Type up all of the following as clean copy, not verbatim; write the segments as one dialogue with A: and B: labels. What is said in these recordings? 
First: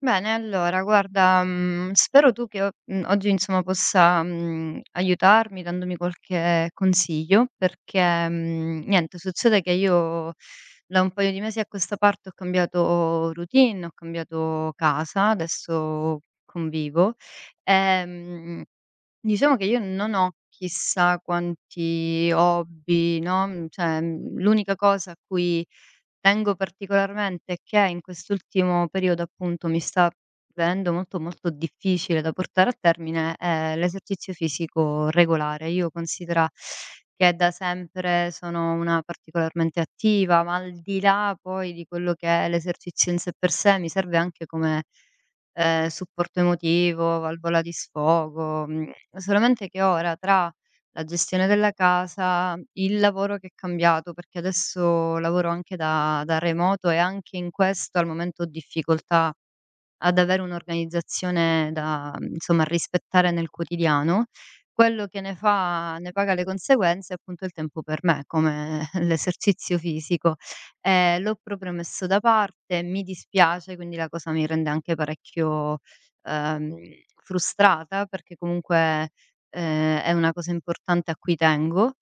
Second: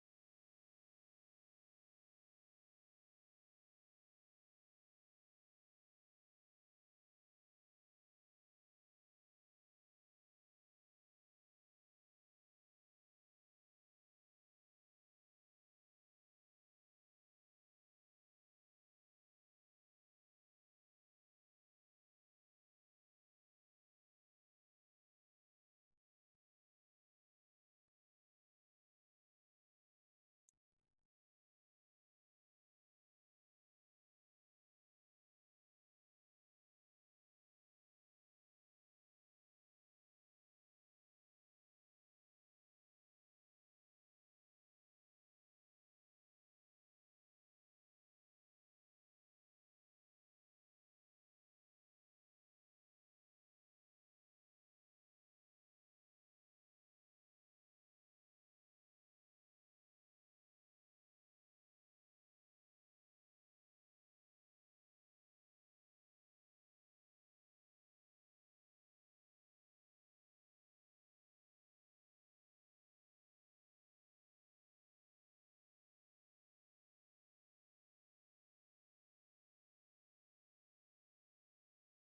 A: Bene, allora guarda, spero tu che o mhmm, oggi insomma possa aiutarmi dandomi qualche consiglio perché, mhmm, niente, succede che io da un paio di mesi a questa parte ho cambiato routine, ho cambiato casa, adesso convivo. Ehm Diciamo che io non ho chissà quanti hobby, no, mhmm, cioè, mhmm, l'unica cosa a cui tengo particolarmente e che in quest'ultimo periodo, appunto, mi sta venendo molto difficile da portare a termine è l'esercizio fisico regolare. Io considera che da sempre sono una particolarmente attiva, ma al di là poi di quello che è l'esercizio in sé per sé, mi serve anche come supporto emotivo, valvola di sfogo, solamente che ora tra la gestione della casa, il lavoro che è cambiato, perché adesso lavoro anche da remoto e anche in questo al momento ho difficoltà ad avere un'organizzazione da insomma rispettare nel quotidiano. Quello che ne fa ne paga le conseguenze è appunto il tempo per me, come l'esercizio fisico. L'ho proprio messo da parte, mi dispiace, quindi la cosa mi rende anche parecchio, ehm, frustrata perché comunque, è una cosa importante a cui tengo.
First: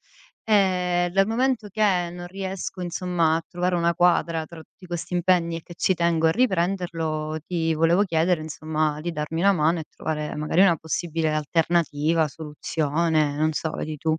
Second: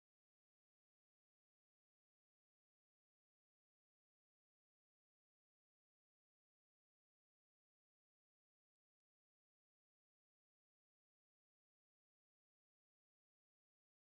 A: Dal momento che non riesco insomma a trovare una quadra tra tutti questi impegni e che ci tengo a riprenderlo, ti volevo chiedere insomma di darmi una mano e trovare magari una possibile alternativa, soluzione, non so, vedi tu.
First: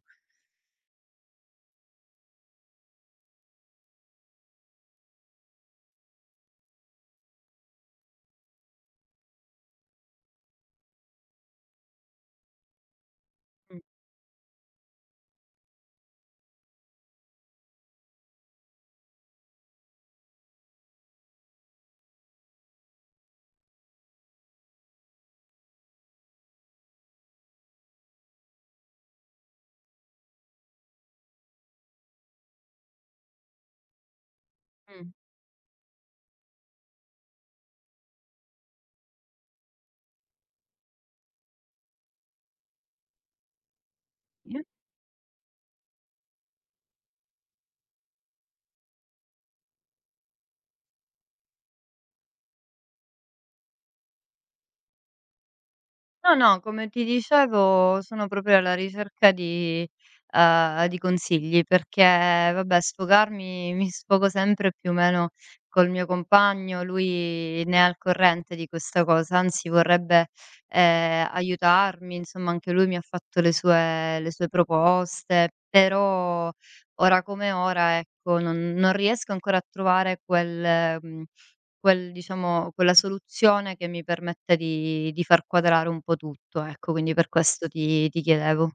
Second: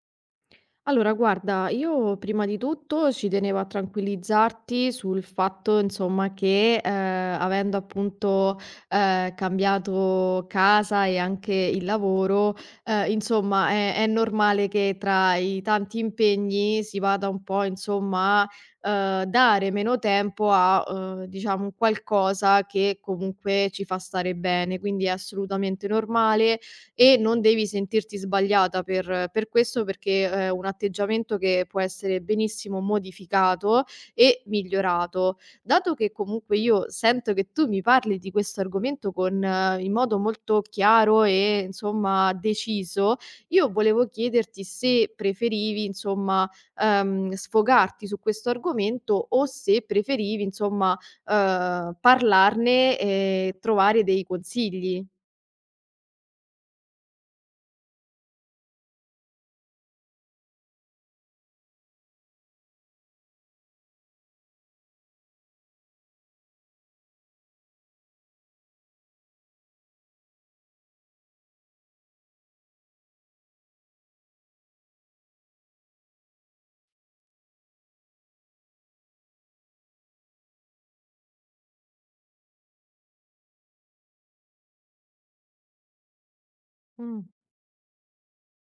B: Allora, guarda, io prima di tutto ci tenevo a tranquillizzarti sul fatto, insomma, che avendo appunto cambiato casa e anche il lavoro, insomma,
A: Mh,
B: è normale che tra i tanti impegni si vada un po', insomma, a dare meno tempo a, diciamo, un qualcosa che comunque ci fa stare bene, quindi è assolutamente normale e non devi sentirti sbagliata per questo, perché è un atteggiamento che può essere benissimo modificato e migliorato. Dato che comunque io sento che tu mi parli di questo argomento con in modo molto chiaro e insomma deciso, io volevo
A: mh.
B: chiederti se preferivi insomma, sfogarti su questo argomento o se preferivi insomma, parlarne e trovare dei consigli.
A: No, no, come ti dicevo sono proprio alla ricerca di consigli perché vabbè sfogarmi mi sfogo sempre più o meno col mio compagno, lui ne è al corrente di questa cosa, anzi vorrebbe, aiutarmi, insomma anche lui mi ha fatto le sue proposte, però ora come ora, ecco, non riesco ancora a trovare quel, diciamo quella soluzione che mi permette di far quadrare un po' tutto, ecco, quindi
B: Mh.
A: per questo ti chiedevo.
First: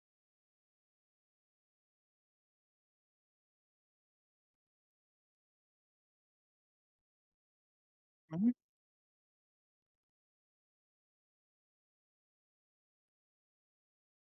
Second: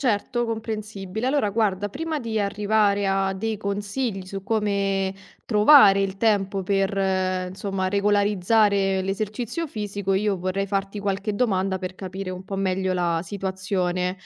B: Certo, comprensibile. Allora, guarda, prima di arrivare a dei consigli su come trovare il tempo per, insomma,
A: Mh-mh.
B: regolarizzare l'esercizio fisico, io vorrei farti qualche domanda per capire un po' meglio la situazione.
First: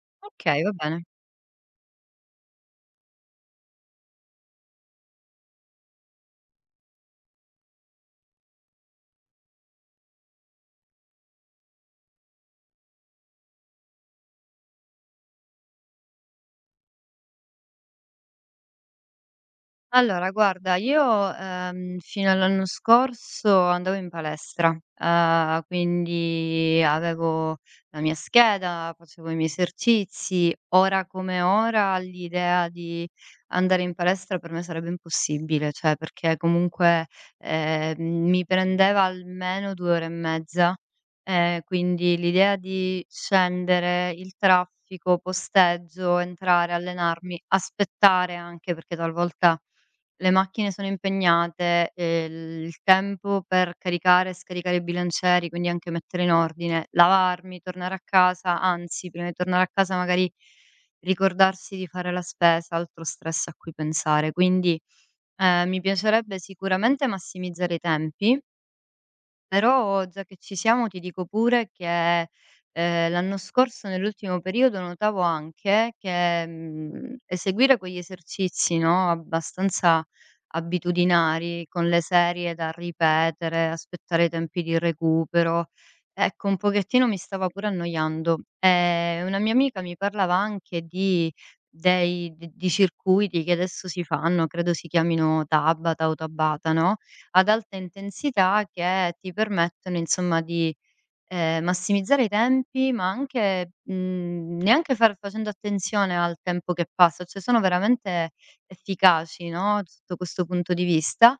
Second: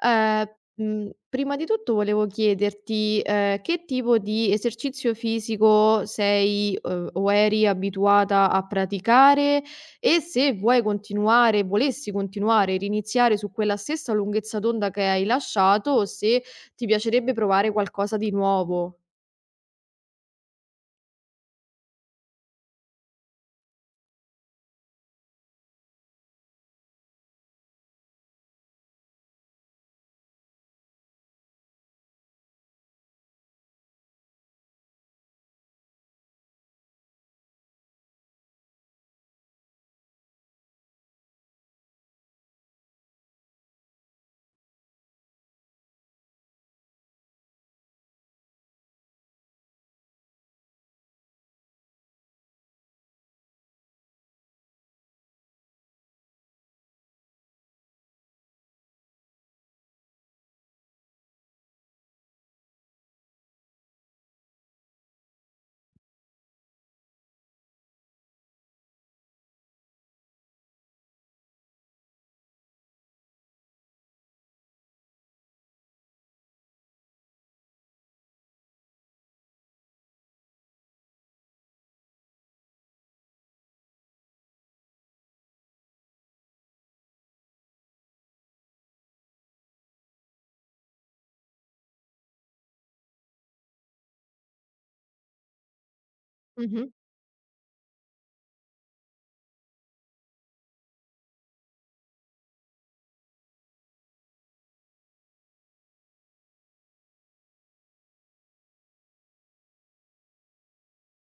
A: Okay, va bene.
B: Prima di tutto volevo chiederti, che tipo di esercizio fisico sei, o eri abituata a praticare? E se vuoi continuare volessi continuare, riniziare su quella stessa lunghezza d'onda che hai lasciato, o se ti piacerebbe provare qualcosa di nuovo.
A: Allora guarda, io, fino all'anno scorso andavo in palestra, quindi avevo la mia scheda, facevo i miei esercizi. Ora come ora l'idea di andare in palestra per me sarebbe impossibile, cioè perché comunque, ehm, mi prendeva almeno 2 ore e mezza, quindi l'idea di scendere, il traffico, posteggio, entrare, allenarmi, aspettare anche perché talvolta le macchine sono impegnate, il tempo per caricare e scaricare i bilancieri, quindi anche mettere in ordine, lavarmi, tornare a casa, anzi prima di tornare a casa magari ricordarsi di fare la spesa, altro stress a cui pensare. Quindi, mi piacerebbe sicuramente massimizzare i tempi, però già che ci siamo ti dico pure che, l'anno scorso nell'ultimo periodo notavo anche che, eseguire quegli esercizi, no, abbastanza abitudinari con le serie da ripetere, aspettare i tempi di recupero, ecco un pochettino mi stava pure annoiando. Una mia amica mi parlava anche di dei d di circuiti che adesso si fanno, credo si chiamino Tabata o Tabata,
B: Mh-mh.
A: no, ad alta intensità che ti permettono insomma di, massimizzare i tempi, ma anche, neanche far facendo attenzione al tempo che passa, cioè sono veramente efficaci, no, sotto questo punto di vista.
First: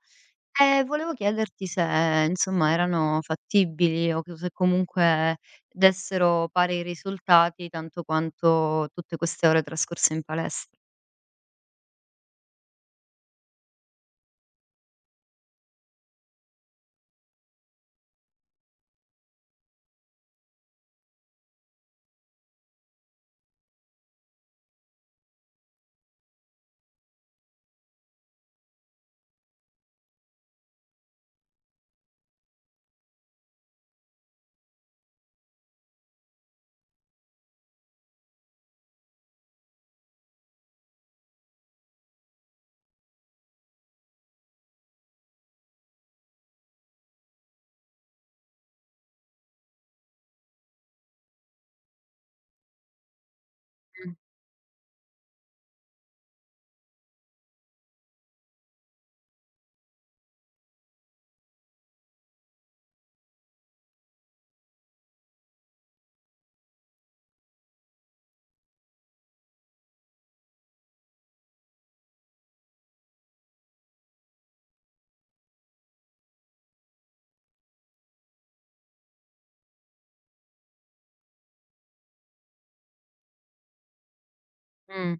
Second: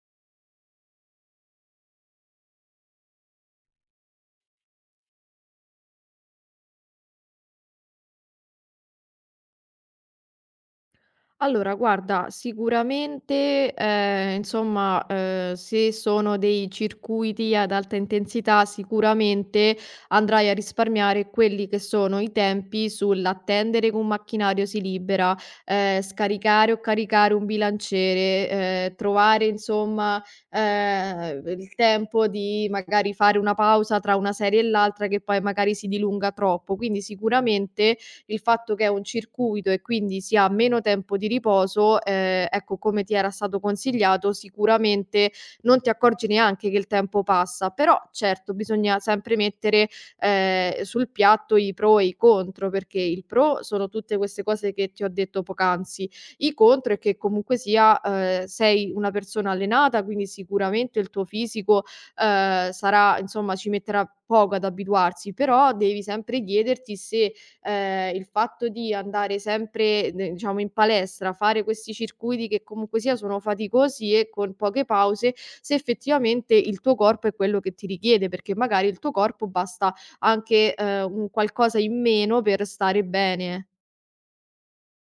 A: E volevo chiederti se, insomma, erano fattibili o c se comunque dessero pari risultati tanto quanto tutte queste ore trascorse in palestra.
B: Allora guarda, sicuramente, insomma, se sono dei circuiti ad alta intensità, sicuramente andrai a risparmiare quelli che sono i tempi sull'attendere che un macchinario si libera, scaricare o caricare un bilanciere, trovare insomma, il tempo di magari fare una pausa tra una serie e l'altra che poi magari si dilunga troppo. Quindi sicuramente, il fatto che è un circuito e quindi si ha meno tempo di riposo, ecco, come ti era stato consigliato, sicuramente non ti accorgi neanche che il tempo passa. Però certo, bisogna sempre mettere, sul piatto i pro e i contro, perché il pro sono tutte queste cose che ti ho detto poc'anzi, i contro è che comunque sia, sei una persona allenata, quindi sicuramente il tuo fisico, sarà insomma, ci metterà poco ad abituarsi, però devi sempre chiederti se il fatto di andare sempre de diciamo in palestra, fare questi circuiti che comunque sia sono faticosi e con poche pause, se effettivamente il tuo corpo è quello che ti richiede, perché magari il tuo corpo basta anche, un qualcosa in meno per stare bene.
A: Mh,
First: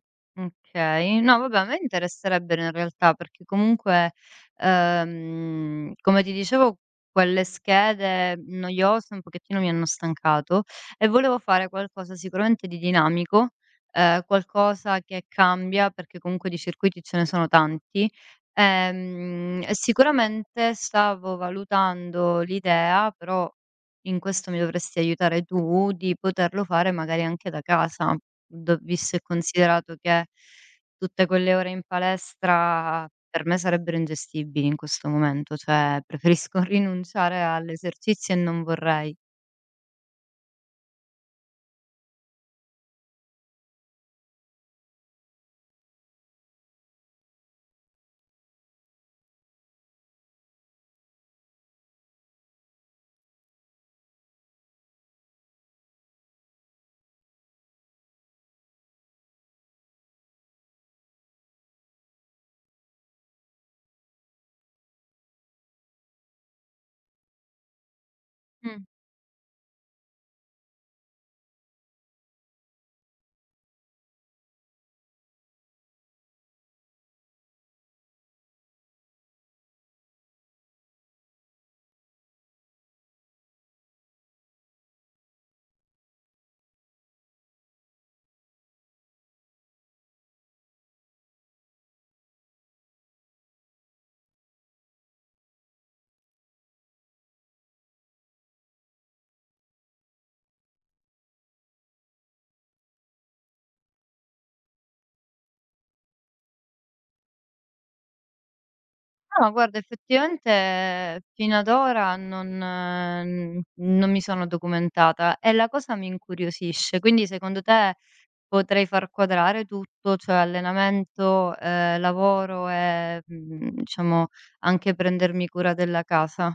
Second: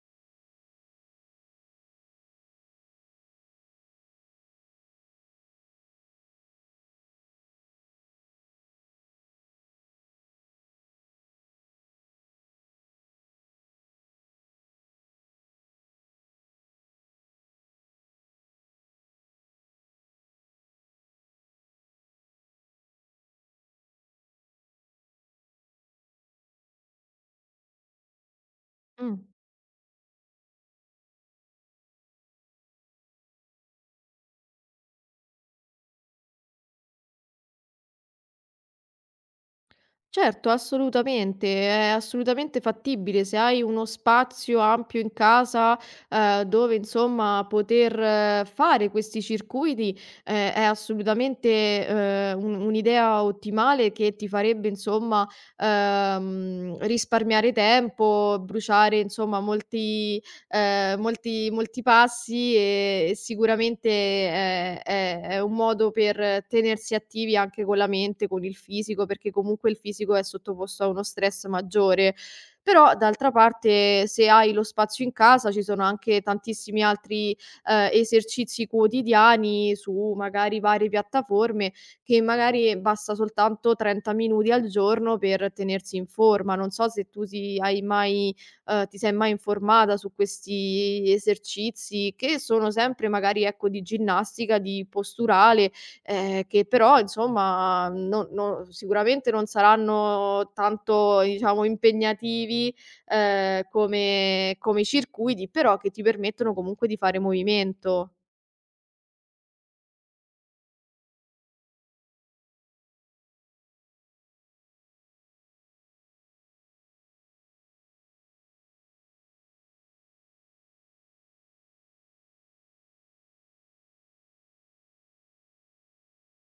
A: okay. No vabbè, a me interesserebbe in realtà, perché comunque, come ti dicevo quelle schede noiose un pochettino mi hanno stancato e volevo fare qualcosa sicuramente di dinamico, qualcosa che cambia, perché comunque di circuiti ce ne sono tanti. E sicuramente stavo valutando l'idea, però in questo mi dovresti aiutare tu, di poterlo fare magari anche da casa. Do
B: Mh.
A: visto e considerato che tutte quelle ore in palestra per me sarebbero ingestibili in questo momento, cioè preferisco rinunciare all'esercizio e non vorrei.
B: Certo, assolutamente, è assolutamente fattibile. Se hai uno spazio ampio in casa, dove insomma poter fare questi circuiti, è assolutamente, un'idea ottimale che ti farebbe insomma, risparmiare tempo, bruciare insomma molti molti passi e sicuramente è un modo per tenersi attivi anche con la mente, con il
A: Mh.
B: fisico, perché comunque il fisico è sottoposto a uno stress maggiore. Però d'altra parte se hai lo spazio in casa ci sono anche tantissimi altri, esercizi quotidiani su magari varie piattaforme che magari basta soltanto 30 minuti al giorno per tenersi in forma. Non so se tu hai mai ti sei mai informata su questi esercizi che sono sempre magari, ecco, di ginnastica, di posturale, che però insomma no no sicuramente non saranno tanto, diciamo, impegnativi, come i circuiti, però che ti permettono comunque di fare movimento.
A: No, guarda effettivamente fino ad ora non mi sono documentata e la cosa mi incuriosisce. Quindi secondo te potrei far quadrare tutto, cioè allenamento, lavoro e, diciamo anche prendermi cura della casa?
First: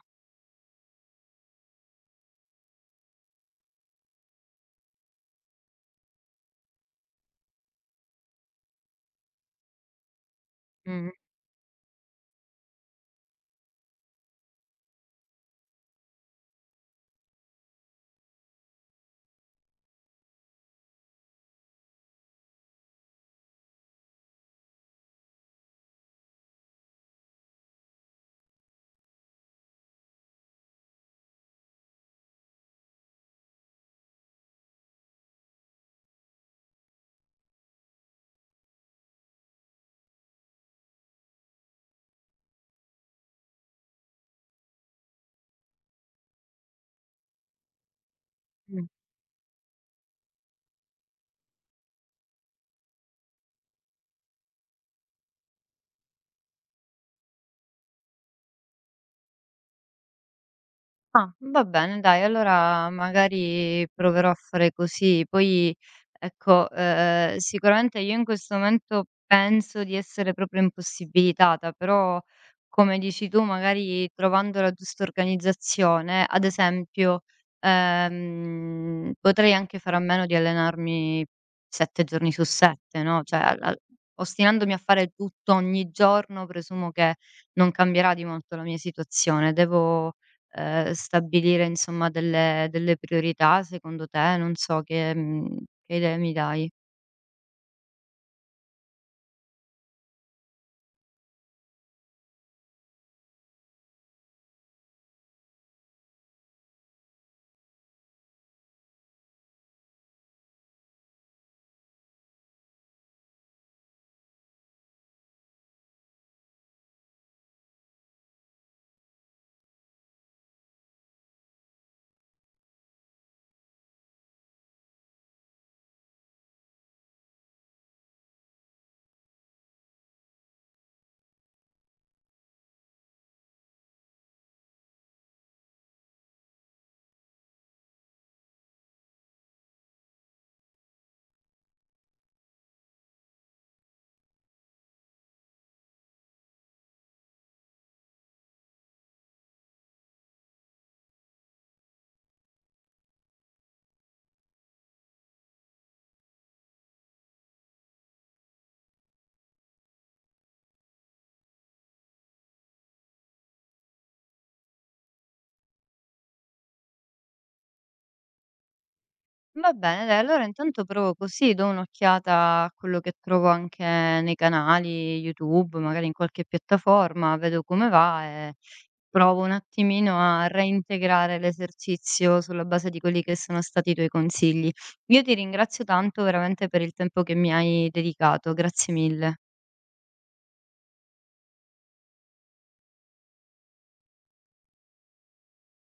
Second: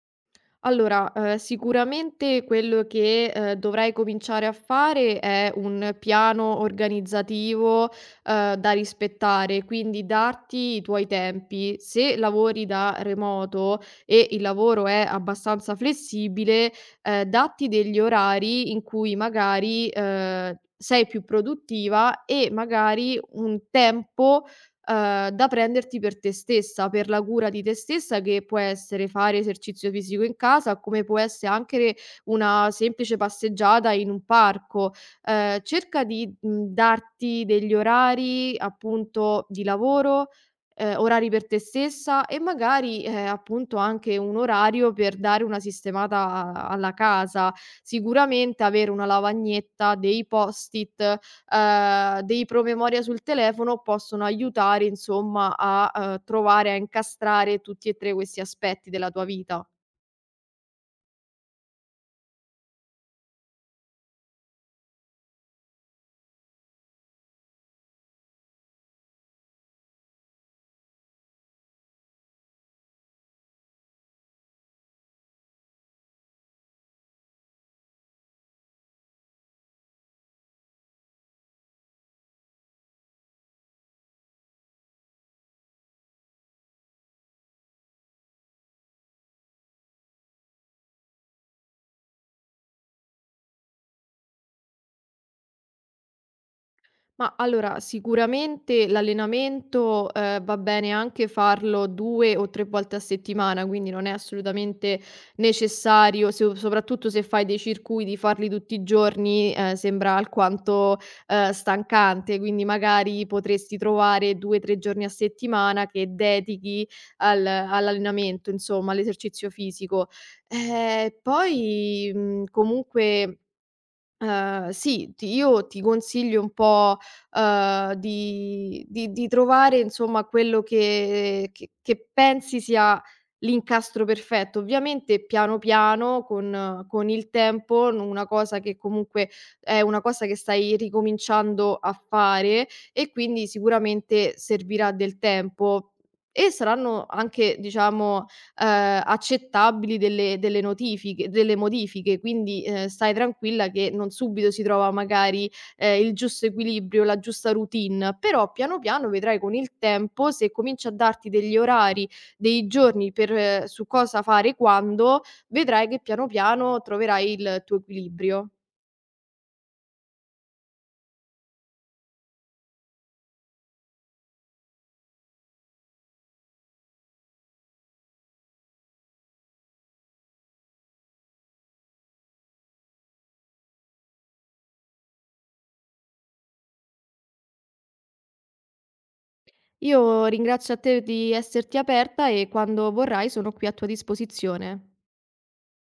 B: Allora, sicuramente quello che, dovrai cominciare a fare è un piano organizzativo, da rispettare, quindi darti i tuoi
A: Mh-mh.
B: tempi. Se lavori da remoto e il lavoro è abbastanza flessibile, datti degli orari in cui magari, sei più produttiva e magari un tempo da prenderti per te stessa, per la cura di te stessa che può essere fare esercizio fisico in casa, come può essere anche una semplice passeggiata in un parco. Cerca di, darti degli orari appunto di lavoro, orari per te stessa e magari, appunto anche un orario per dare una sistemata alla casa. Sicuramente
A: Mh.
B: avere una lavagnetta, dei post-it dei promemoria sul telefono possono aiutare insomma a, trovare, a incastrare tutti e 3 questi aspetti della tua vita.
A: Ah, va bene dai, allora magari proverò a fare così. Poi ecco, sicuramente io in questo momento penso di essere proprio impossibilitata, però come dici tu magari trovando la giusta organizzazione, ad esempio, potrei anche fare a meno di allenarmi 7 giorni su 7, no, cioè al al ostinandomi a fare tutto ogni giorno presumo che non cambierà di molto la mia situazione. Devo stabilire insomma delle priorità secondo te? Non so che, che idee mi dai.
B: Ma allora, sicuramente l'allenamento, va bene anche farlo 2 o 3 volte a settimana, quindi non è assolutamente necessario, se soprattutto se fai dei circuiti, farli tutti i giorni, sembra alquanto, stancante, quindi magari potresti trovare 2, 3 giorni a settimana che dedichi al all'allenamento, insomma, all'esercizio fisico. Poi, mhmm, comunque sì, ti io ti consiglio un po', di trovare insomma quello che pensi sia l'incastro perfetto. Ovviamente piano piano con il tempo, n una cosa che comunque è una cosa che stai ricominciando a fare e quindi sicuramente servirà del tempo e saranno anche diciamo, accettabili delle modifiche, quindi, stai tranquilla che non subito si trova magari, il giusto equilibrio, la giusta routine, però piano piano vedrai con il tempo, se cominci a darti degli orari, dei giorni per su cosa fare quando, vedrai che piano piano troverai il tuo equilibrio.
A: Va bene dai, allora intanto provo così, do un'occhiata a quello che trovo anche nei canali YouTube, magari in qualche piattaforma, vedo come va e provo un attimino a reintegrare l'esercizio sulla base di quelli che sono stati i tuoi consigli. Io ti ringrazio tanto veramente per il tempo che mi hai dedicato, grazie mille.
B: Io ringrazio a te di esserti aperta e quando vorrai sono qui a tua disposizione.